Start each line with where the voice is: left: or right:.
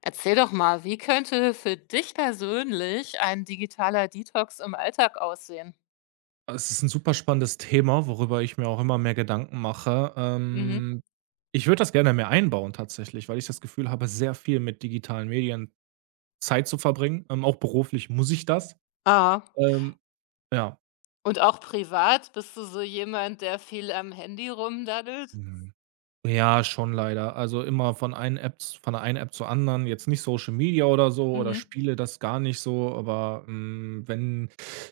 left: Erzähl doch mal, wie könnte für dich persönlich ein digitaler Detox im Alltag aussehen?
right: Es ist ein super spannendes Thema, worüber ich mir auch immer mehr Gedanken mache.
left: Mhm.
right: Ich würde das gerne mehr einbauen tatsächlich, weil ich das Gefühl habe, sehr viel mit digitalen Medien Zeit zu verbringen. Auch beruflich muss ich das.
left: Ah.
right: Ähm, ja.
left: Und auch privat? Bist du so jemand, der viel am Handy rumdaddelt?
right: Ja, schon leider. Also, immer von der einen App zur anderen, jetzt nicht Social Media oder so oder
left: Mhm.
right: Spiele, das gar nicht so, aber, wenn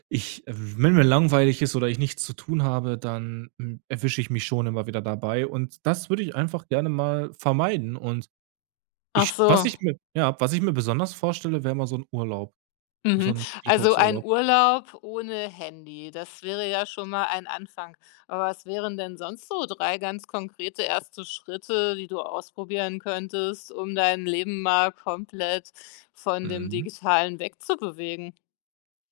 right: ich äh, wenn mir langweilig ist oder ich nichts zu tun habe, dann, erwische ich mich schon immer wieder dabei, und das würde ich einfach gerne mal vermeiden. Und
left: Ach
right: ich was
left: so.
right: ich mir ja, was ich mir besonders vorstelle, wäre mal so ein Urlaub, so
left: Mhm.
right: ein
left: Also ein
right: Detox-Urlaub.
left: Urlaub ohne Handy, das wäre ja schon mal ein Anfang. Aber was wären denn sonst so 3 ganz konkrete erste Schritte, die du ausprobieren könntest, um dein Leben mal komplett von dem
right: Mhm.
left: Digitalen wegzubewegen?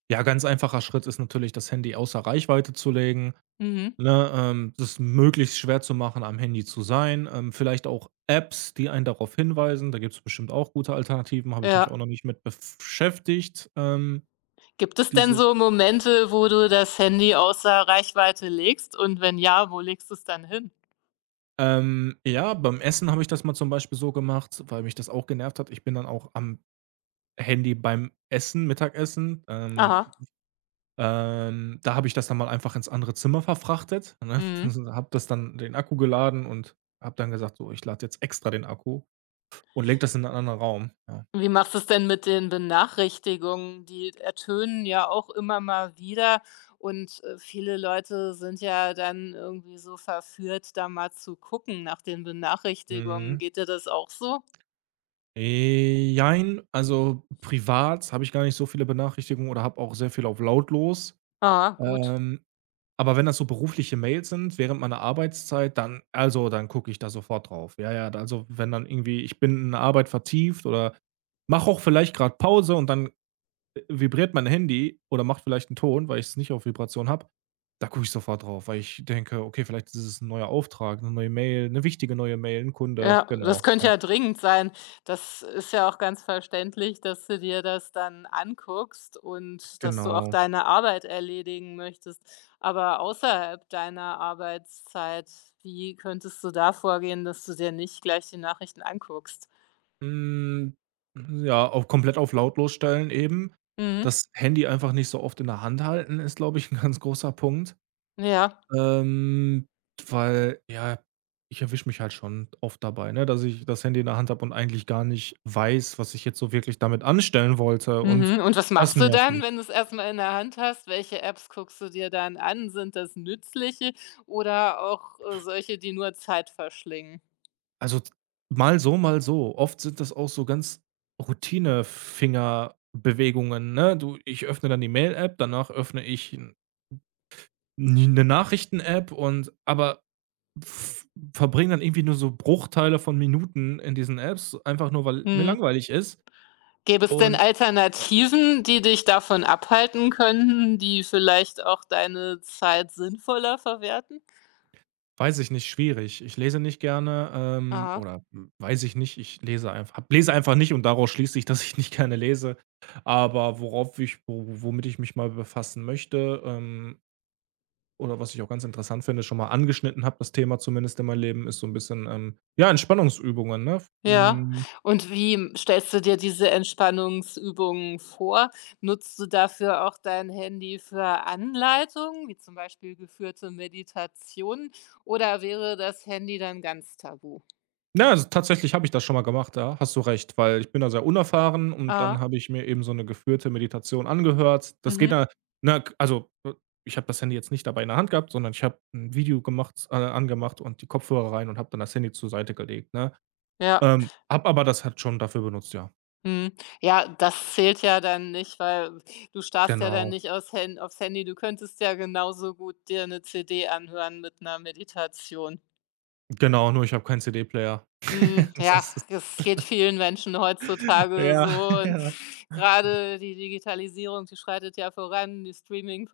right: Ja, ganz einfacher Schritt ist natürlich, das Handy außer Reichweite zu legen.
left: Mhm.
right: Ne, das ist möglichst schwer zu machen, am Handy zu sein. Vielleicht auch Apps, die einen darauf hinweisen. Da gibt es bestimmt auch gute Alternativen, habe ich mich auch
left: Ja.
right: noch nicht mit beschäftigt,
left: Gibt es
right: die
left: denn
right: so
left: so Momente, wo du das Handy außer Reichweite legst, und wenn ja, wo legst du es dann hin?
right: ja, beim Essen habe ich das mal zum Beispiel so gemacht, weil mich das auch genervt hat. Ich bin dann auch am Handy beim Essen, Mittagessen.
left: Aha.
right: Da habe ich das dann mal einfach ins andere Zimmer verfrachtet, ne?
left: Mhm.
right: Habe das dann den Akku geladen und habe dann gesagt: „So, ich lade jetzt extra den Akku" und lege das in einen anderen Raum. Ja.
left: Wie machst du es denn mit den Benachrichtigungen? Die ertönen ja auch immer mal wieder und, viele Leute sind ja dann irgendwie so verführt, da mal zu gucken nach den Benachrichtigungen.
right: Mhm.
left: Geht dir das auch so?
right: Jein, also privat habe ich gar nicht so viele Benachrichtigungen oder habe auch sehr viel auf lautlos.
left: Ah, gut.
right: Ähm, aber wenn das so berufliche Mails sind während meiner Arbeitszeit, dann gucke ich da sofort drauf. Ja, ja, also wenn dann irgendwie, ich bin in der Arbeit vertieft oder mache auch vielleicht gerade Pause und dann vibriert mein Handy oder macht vielleicht 'n Ton, weil ich es nicht auf Vibration habe, da gucke ich sofort drauf, weil ich denke: „Okay, vielleicht ist es ein neuer Auftrag, eine neue Mail, eine wichtige neue Mail, ein Kunde."
left: Ja, das
right: Genau,
left: könnte
right: ja,
left: ja dringend sein. Das ist ja auch ganz verständlich, dass du dir das dann anguckst und dass du auch
right: genau.
left: deine Arbeit erledigen möchtest. Aber außerhalb deiner Arbeitszeit, wie könntest du da vorgehen, dass du dir nicht gleich die Nachrichten anguckst?
right: Hm, ja, auch komplett auf lautlos stellen eben.
left: Mhm.
right: Das Handy einfach nicht so oft in der Hand halten ist, glaube ich, 'n ganz großer Punkt.
left: Ja.
right: Ähm, Weil, ja, ich erwische mich halt schon oft dabei, ne, dass ich das Handy in der Hand habe und eigentlich gar nicht weiß, was ich jetzt so wirklich damit anstellen wollte, und
left: Mhm. Und was
right: das
left: machst du
right: nervt
left: dann,
right: mich.
left: wenn du es erstmal in der Hand hast? Welche Apps guckst du dir dann an? Sind das nützliche oder auch, solche, die nur Zeit verschlingen?
right: Also, t mal so, mal so. Oft sind das auch so ganz Routine-Fingerbewegungen, ne? Du, ich öffne dann die Mail-App, danach öffne ich N 'ne Nachrichten-App, und aber v verbringe dann irgendwie nur so Bruchteile von Minuten in diesen Apps, einfach nur, weil mir
left: Mhm.
right: langweilig ist.
left: Gäbe es denn
right: Und ja,
left: Alternativen, die dich davon abhalten könnten, die vielleicht auch deine Zeit sinnvoller verwerten?
right: weiß ich nicht, schwierig. Ich lese nicht gerne,
left: Aha,
right: oder weiß ich nicht, ich lese einfach nicht, und daraus schließe ich, dass ich nicht gerne lese. Aber worauf ich wo womit ich mich mal befassen möchte, oder was ich auch ganz interessant finde, schon mal angeschnitten habe, das Thema zumindest in meinem Leben, ist so 'n bisschen, ja, Entspannungsübungen, ne? F
left: ja.
right: hm
left: Und wie, stellst du dir diese Entspannungsübungen vor? Nutzt du dafür auch dein Handy für Anleitungen, wie zum Beispiel geführte Meditationen, oder wäre das Handy dann ganz tabu?
right: Na, also tatsächlich habe ich das schon mal gemacht. Da hast du recht, weil ich bin da sehr unerfahren, und dann
left: Aha,
right: habe ich mir eben so 'ne geführte Meditation angehört. Das
left: mhm.
right: geht da, ne? Ich habe das Handy jetzt nicht dabei in der Hand gehabt, sondern ich habe 'n Video gemacht angemacht und die Kopfhörer rein und habe dann das Handy zur Seite gelegt, ne?
left: Ja.
right: Habe aber das halt schon dafür benutzt, ja.
left: Mhm. Ja, das zählt ja dann nicht, weil du starrst ja dann
right: Genau,
left: nicht aus Hand aufs Handy. Du könntest ja genauso gut dir 'ne CD anhören mit 'ner Meditation.
right: genau, nur ich habe keinen CD-Player.
left: Hm,
right: Das
left: ja,
right: ist
left: es geht vielen Menschen heutzutage
right: ja,
left: so, und
right: ja.
left: gerade die Digitalisierung, die schreitet ja voran, die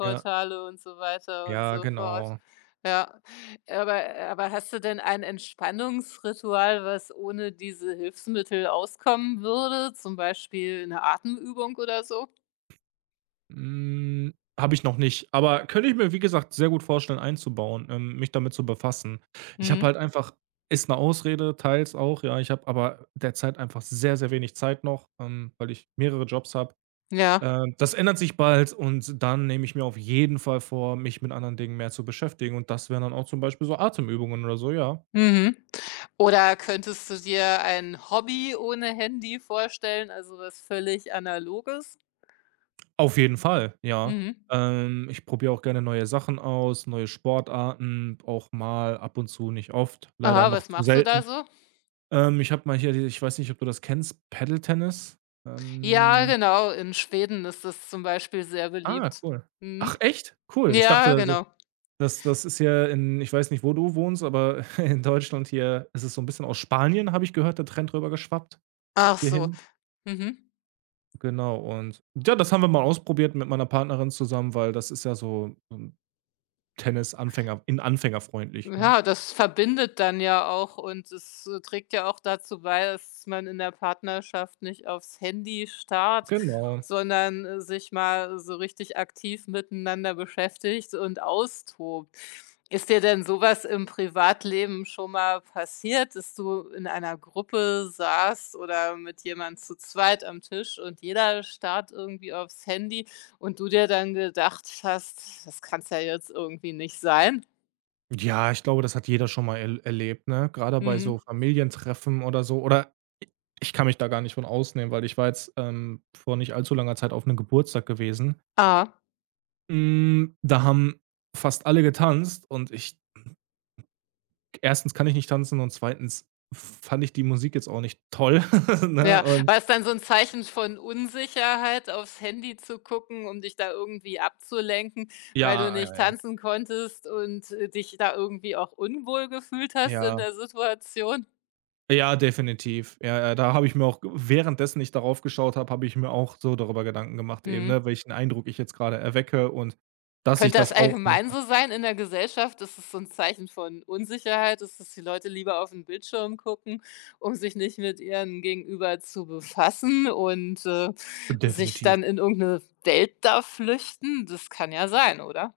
right: Ja,
left: und so weiter und
right: ja,
left: so fort.
right: genau.
left: Ja, aber hast du denn ein Entspannungsritual, was ohne diese Hilfsmittel auskommen würde, zum Beispiel eine Atemübung oder so?
right: Hm, Habe ich noch nicht, aber könnte ich mir, wie gesagt, sehr gut vorstellen einzubauen, mich damit zu befassen. Ich habe
left: Mhm.
right: halt einfach Ist 'ne Ausrede, teils auch, ja, ich habe aber derzeit einfach sehr, sehr wenig Zeit noch, weil ich mehrere Jobs habe.
left: Ja.
right: Das ändert sich bald, und dann nehme ich mir auf jeden Fall vor, mich mit anderen Dingen mehr zu beschäftigen, und das wären dann auch zum Beispiel so Atemübungen oder so, ja.
left: Mhm. Oder könntest du dir ein Hobby ohne Handy vorstellen, also was völlig Analoges?
right: Auf jeden Fall, ja.
left: Mhm.
right: Ich probiere auch gerne neue Sachen aus, neue Sportarten, auch mal ab und zu, nicht oft, leider
left: Aha,
right: noch
left: was
right: zu
left: machst du da
right: selten.
left: so?
right: Ich habe mal hier die ich weiß nicht, ob du das kennst, Paddle-Tennis?
left: Ja,
right: Ähm,
left: genau, in Schweden ist das zum Beispiel sehr
right: ah,
left: beliebt.
right: cool.
left: Mhm.
right: Ach echt? Cool. Ich dachte,
left: Ja,
right: also,
left: genau.
right: das ist ja in ich weiß nicht, wo du wohnst, aber in Deutschland hier ist es so ein bisschen aus Spanien, habe ich gehört, der Trend rüber geschwappt
left: Ach so.
right: hierhin.
left: Mhm.
right: Genau, und ja, das haben wir mal ausprobiert mit meiner Partnerin zusammen, weil das ist ja so 'n Tennis-Anfänger in anfängerfreundlich, ne?
left: Ja, das verbindet dann ja auch, und es, trägt ja auch dazu bei, dass man in der Partnerschaft nicht aufs Handy starrt,
right: Genau.
left: sondern, sich mal so richtig aktiv miteinander beschäftigt und austobt. Ist dir denn sowas im Privatleben schon mal passiert, dass du in einer Gruppe saßt oder mit jemand zu zweit am Tisch und jeder starrt irgendwie aufs Handy und du dir dann gedacht hast: „Das kann's ja jetzt irgendwie nicht sein?“
right: Ja, ich glaube, das hat jeder schon mal er erlebt, ne? Gerade bei so
left: Mhm.
right: Familientreffen oder so, oder i ich kann mich da gar nicht von ausnehmen, weil ich war jetzt vor nicht allzu langer Zeit auf 'nem Geburtstag gewesen.
left: Ah,
right: Da haben fast alle getanzt, und ich erstens kann ich nicht tanzen und zweitens fand ich die Musik jetzt auch nicht toll, ne?
left: ja.
right: Und
left: War es dann so 'n Zeichen von Unsicherheit, aufs Handy zu gucken, um dich da irgendwie abzulenken, weil du
right: ja, ja,
left: nicht
right: ja.
left: tanzen konntest und, dich da irgendwie auch unwohl gefühlt hast in
right: Ja.
left: der Situation?
right: Ja, definitiv. Ja, ja, da habe ich mir auch g währenddessen ich darauf geschaut habe, habe ich mir auch so darüber Gedanken gemacht eben,
left: Mhm.
right: ne, welchen Eindruck ich jetzt gerade erwecke und dass ich
left: Könnte das
right: das auch
left: allgemein
right: mache.
left: so sein in der Gesellschaft? Ist es so 'n Zeichen von Unsicherheit, ist, dass die Leute lieber auf 'n Bildschirm gucken, um sich nicht mit ihrem Gegenüber zu befassen und, sich
right: Definitiv.
left: dann in irgend 'ne Welt da flüchten? Das kann ja sein, oder?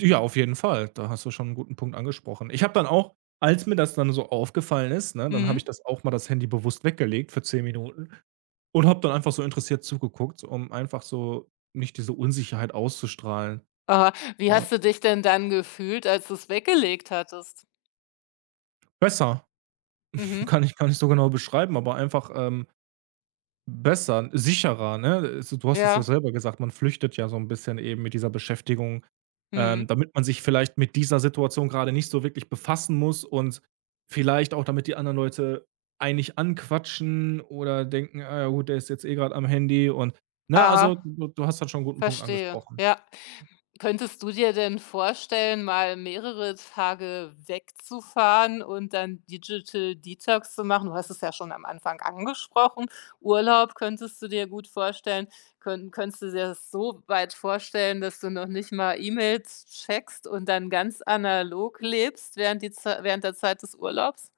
right: Ja, auf jeden Fall. Da hast du schon einen guten Punkt angesprochen. Ich habe dann auch, als mir das dann so aufgefallen ist, ne, dann habe
left: Mhm.
right: ich das auch mal das Handy bewusst weggelegt für 10 Minuten und habe dann einfach so interessiert zugeguckt, um einfach so nicht diese Unsicherheit auszustrahlen.
left: Aha. Wie
right: Ja.
left: hast du dich denn dann gefühlt, als du's weggelegt hattest?
right: Besser.
left: Mhm.
right: Kann ich gar nicht so genau beschreiben, aber einfach, besser, sicherer, ne? Also, du hast es ja
left: Ja.
right: selber gesagt, man flüchtet ja so ein bisschen eben mit dieser Beschäftigung,
left: Mhm.
right: damit man sich vielleicht mit dieser Situation gerade nicht so wirklich befassen muss, und vielleicht auch, damit die anderen Leute einen nicht anquatschen oder denken: „Ah, ja, gut, der ist jetzt eh gerade am Handy", und ne, also,
left: Aha.
right: du hast da schon einen guten Punkt
left: Verstehe.
right: angesprochen.
left: Ja. Könntest du dir denn vorstellen, mal mehrere Tage wegzufahren und dann Digital Detox zu machen? Du hast es ja schon am Anfang angesprochen. Urlaub könntest du dir gut vorstellen. Könntest du dir das so weit vorstellen, dass du noch nicht mal E-Mails checkst und dann ganz analog lebst während der Zeit des Urlaubs?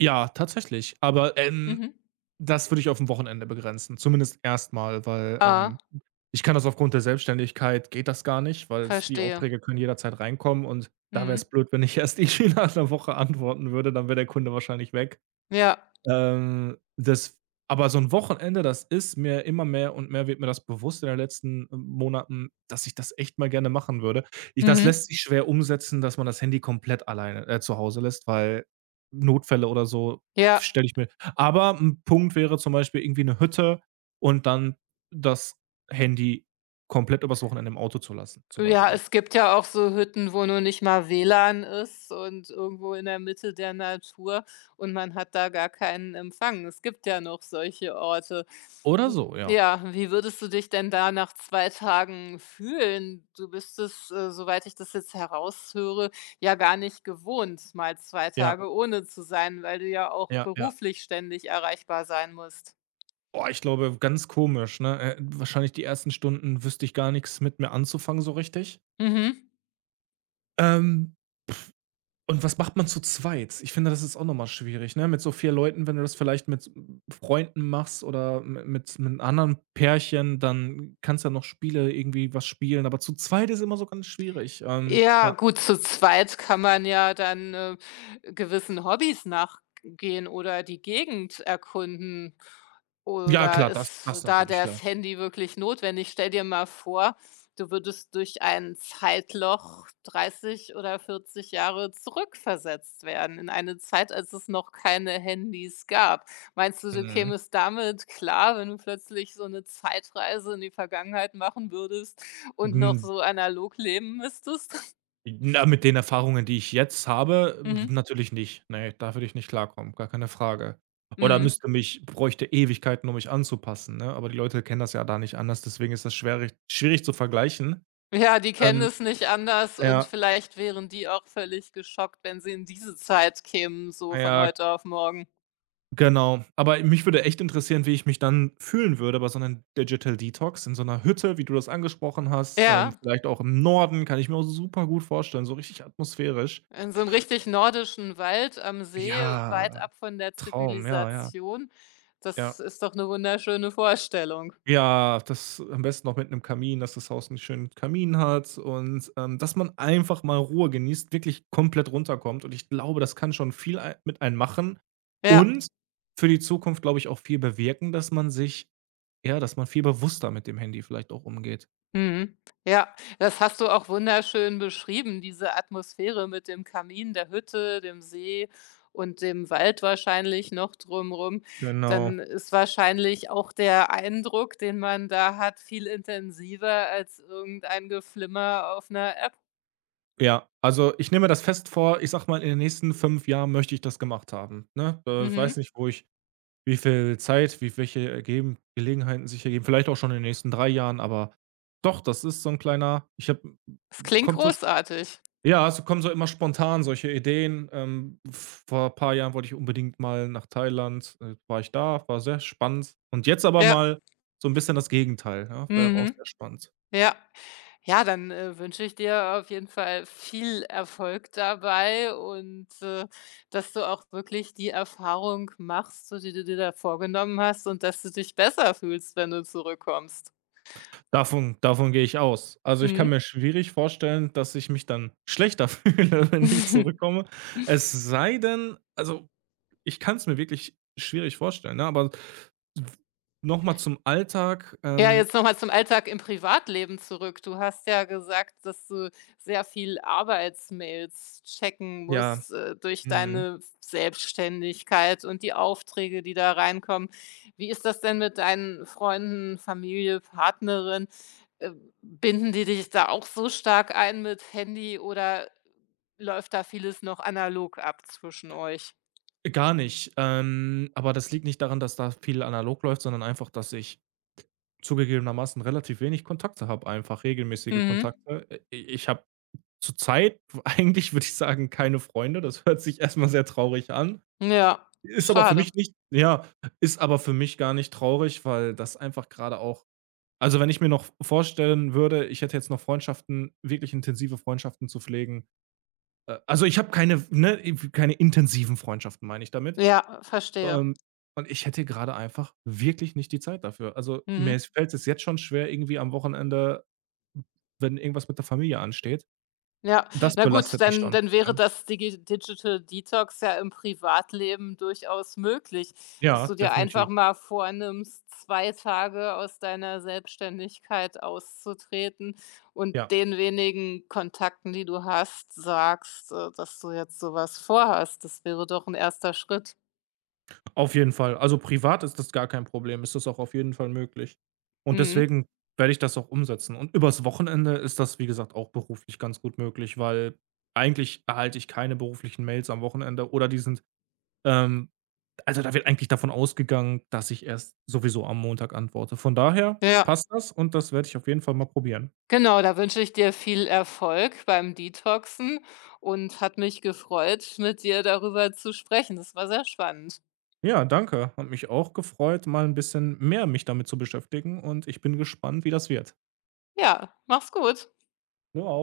right: Ja, tatsächlich, aber.
left: Mhm.
right: Das würde ich auf'n Wochenende begrenzen, zumindest erstmal, weil,
left: Aha.
right: ich kann das aufgrund der Selbstständigkeit geht das gar nicht, weil es die
left: Verstehe.
right: Aufträge können jederzeit reinkommen, und da wär's
left: Mhm.
right: blöd, wenn ich erst irgendwie nach 'ner Woche antworten würde, dann wäre der Kunde wahrscheinlich weg.
left: Ja.
right: Das Aber so 'n Wochenende, das ist mir immer mehr und mehr wird mir das bewusst in den letzten Monaten, dass ich das echt mal gerne machen würde. Ich Das lässt
left: Mhm.
right: sich schwer umsetzen, dass man das Handy komplett alleine zu Hause lässt, weil Notfälle oder so,
left: Ja.
right: stelle ich mir Aber 'n Punkt wäre zum Beispiel irgendwie 'ne Hütte, und dann das Handy komplett übers Wochenende im Auto zu lassen, zum
left: Ja,
right: Beispiel.
left: es gibt ja auch so Hütten, wo nur nicht mal WLAN ist und irgendwo in der Mitte der Natur, und man hat da gar keinen Empfang. Es gibt ja noch solche Orte.
right: Oder
left: N
right: so, ja.
left: Ja, wie würdest du dich denn da nach 2 Tagen fühlen? Du bist es, soweit ich das jetzt heraushöre, ja gar nicht gewohnt, mal zwei
right: Ja,
left: Tage ohne zu sein, weil du ja auch
right: ja, ja.
left: beruflich ständig erreichbar sein musst.
right: Boah, ich glaube, ganz komisch, ne? Wahrscheinlich die ersten Stunden wüsste ich gar nichts mit mir anzufangen so richtig.
left: Mhm.
right: Ähm, und was macht man zu zweit? Ich finde, das ist auch nochmal schwierig, ne? Mit so 4 Leuten, wenn du das vielleicht mit Freunden machst oder mi mit einem anderen Pärchen, dann kannst du ja noch Spiele irgendwie was spielen, aber zu zweit ist immer so ganz schwierig.
left: Ja,
right: Ja.
left: gut, zu zweit kann man ja dann, gewissen Hobbys nachgehen oder die Gegend erkunden.
right: Ja,
left: Oder
right: klar, das
left: ist
right: das
left: da
right: natürlich, klar.
left: das Handy wirklich notwendig? Stell dir mal vor, du würdest durch ein Zeitloch 30 oder 40 Jahre zurückversetzt werden in eine Zeit, als es noch keine Handys gab. Meinst du, du
right: Mhm.
left: kämest damit klar, wenn du plötzlich so eine Zeitreise in die Vergangenheit machen würdest? Und noch
right: Mhm.
left: so analog leben müsstest?
right: Na, mit den Erfahrungen, die ich jetzt habe,
left: Mhm,
right: natürlich nicht. Ne, da würde ich nicht klarkommen, gar keine Frage. Oder
left: mhm.
right: müsste mich bräuchte Ewigkeiten, um mich anzupassen, ne? Aber die Leute kennen das ja da nicht anders, deswegen ist das schwerig schwierig zu vergleichen.
left: Ja, die kennen
right: Ähm,
left: es nicht anders, und
right: ja,
left: vielleicht wären die auch völlig geschockt, wenn sie in diese Zeit kämen, so von
right: ja,
left: heute auf morgen.
right: genau. Aber mich würde echt interessieren, wie ich mich dann fühlen würde bei so 'nem Digital Detox in so 'ner Hütte, wie du das angesprochen hast.
left: Ja,
right: Vielleicht auch im Norden, kann ich mir auch super gut vorstellen, so richtig atmosphärisch.
left: in so 'nem richtig nordischen Wald am See, weit
right: Ja,
left: ab von der
right: Traum, ja, ja,
left: Zivilisation.
right: ja.
left: Das ist doch 'ne wunderschöne Vorstellung.
right: Ja, das am besten noch mit einem Kamin, dass das Haus 'n schönen Kamin hat, und dass man einfach mal Ruhe genießt, wirklich komplett runterkommt, und ich glaube, das kann schon viel ei mit einem machen
left: Ja.
right: und für die Zukunft, glaube ich, auch viel bewirken, dass man sich, ja, dass man viel bewusster mit dem Handy vielleicht auch umgeht.
left: Mhm. Ja, das hast du auch wunderschön beschrieben, diese Atmosphäre mit dem Kamin, der Hütte, dem See und dem Wald wahrscheinlich noch drumrum.
right: Genau.
left: Dann ist wahrscheinlich auch der Eindruck, den man da hat, viel intensiver als irgendein Geflimmer auf einer App.
right: Ja, also, ich nehme das fest vor, ich sag mal, in den nächsten 5 Jahren möchte ich das gemacht haben, ne? Ich
left: Mhm.
right: weiß nicht, wo ich. Wie viel Zeit, wie welche ergeben Gelegenheiten sich ergeben, vielleicht auch schon in den nächsten 3 Jahren, aber doch, das ist so ein kleiner, ich habe,
left: Das klingt
right: kommt so,
left: großartig.
right: ja, es kommen so immer spontan solche Ideen. Vor ein paar Jahren wollte ich unbedingt mal nach Thailand war ich da, war sehr spannend. Und jetzt aber
left: Ja.
right: mal so ein bisschen das Gegenteil, ja, wäre auch
left: Mhm.
right: sehr spannend.
left: Ja. Ja, dann, wünsche ich dir auf jeden Fall viel Erfolg dabei und, dass du auch wirklich die Erfahrung machst, so die du dir da vorgenommen hast, und dass du dich besser fühlst, wenn du zurückkommst.
right: Davon gehe ich aus. Also, ich kann
left: Mhm.
right: mir schwierig vorstellen, dass ich mich dann schlechter fühle, wenn ich zurückkomme. Es sei denn, also. Ich kann es mir wirklich schwierig vorstellen, ne? Aber w noch mal zum Alltag,
left: Ja, jetzt nochmal zum Alltag im Privatleben zurück. Du hast ja gesagt, dass du sehr viel Arbeitsmails checken
right: ja,
left: musst, durch
right: mhm,
left: deine Selbstständigkeit und die Aufträge, die da reinkommen. Wie ist das denn mit deinen Freunden, Familie, Partnerin? Äh, Binden die dich da auch so stark ein mit Handy, oder läuft da vieles noch analog ab zwischen euch?
right: gar nicht. Aber das liegt nicht daran, dass da viel analog läuft, sondern einfach, dass ich zugegebenermaßen relativ wenig Kontakte habe einfach, regelmäßige
left: Mhm.
right: Kontakte. I Ich habe zurzeit eigentlich, würde ich sagen, keine Freunde. Das hört sich erst mal sehr traurig an.
left: Ja,
right: Ist aber für
left: schade.
right: mich nicht ja, Ist aber für mich gar nicht traurig, weil das einfach gerade auch. Also, wenn ich mir noch vorstellen würde, ich hätte jetzt noch Freundschaften wirklich intensive Freundschaften zu pflegen also, ich habe keine, ne, keine intensiven Freundschaften, meine ich damit.
left: Ja, verstehe.
right: Ähm, und ich hätte gerade einfach wirklich nicht die Zeit dafür. Also, mir
left: Mhm.
right: es fällt es jetzt schon schwer, irgendwie am Wochenende, wenn irgendwas mit der Familie ansteht.
left: Ja,
right: Das
left: na gut,
right: belastet mich
left: dann
right: schon,
left: dann wäre
right: ne?
left: das Digital Detox ja im Privatleben durchaus möglich, dass
right: Ja,
left: du dir einfach
right: definitiv.
left: mal vornimmst, 2 Tage aus deiner Selbstständigkeit auszutreten und
right: Ja.
left: den wenigen Kontakten, die du hast, sagst, dass du jetzt so was vorhast. Das wäre doch ein erster Schritt.
right: Auf jeden Fall. Also, privat ist das gar kein Problem, ist das auch auf jeden Fall möglich. Und
left: Mhm.
right: deswegen werde ich das auch umsetzen. Und übers Wochenende ist das, wie gesagt, auch beruflich ganz gut möglich, weil eigentlich erhalte ich keine beruflichen Mails am Wochenende, oder die sind, ähm also, da wird eigentlich davon ausgegangen, dass ich erst sowieso am Montag antworte. Von daher
left: Ja,
right: passt das, und das werde ich auf jeden Fall mal probieren.
left: genau, da wünsche ich dir viel Erfolg beim Detoxen, und hat mich gefreut, mit dir darüber zu sprechen. Das war sehr spannend.
right: Ja, danke. Hat mich auch gefreut, mal ein bisschen mehr mich damit zu beschäftigen, und ich bin gespannt, wie das wird.
left: Ja, mach's gut.
right: Du auch.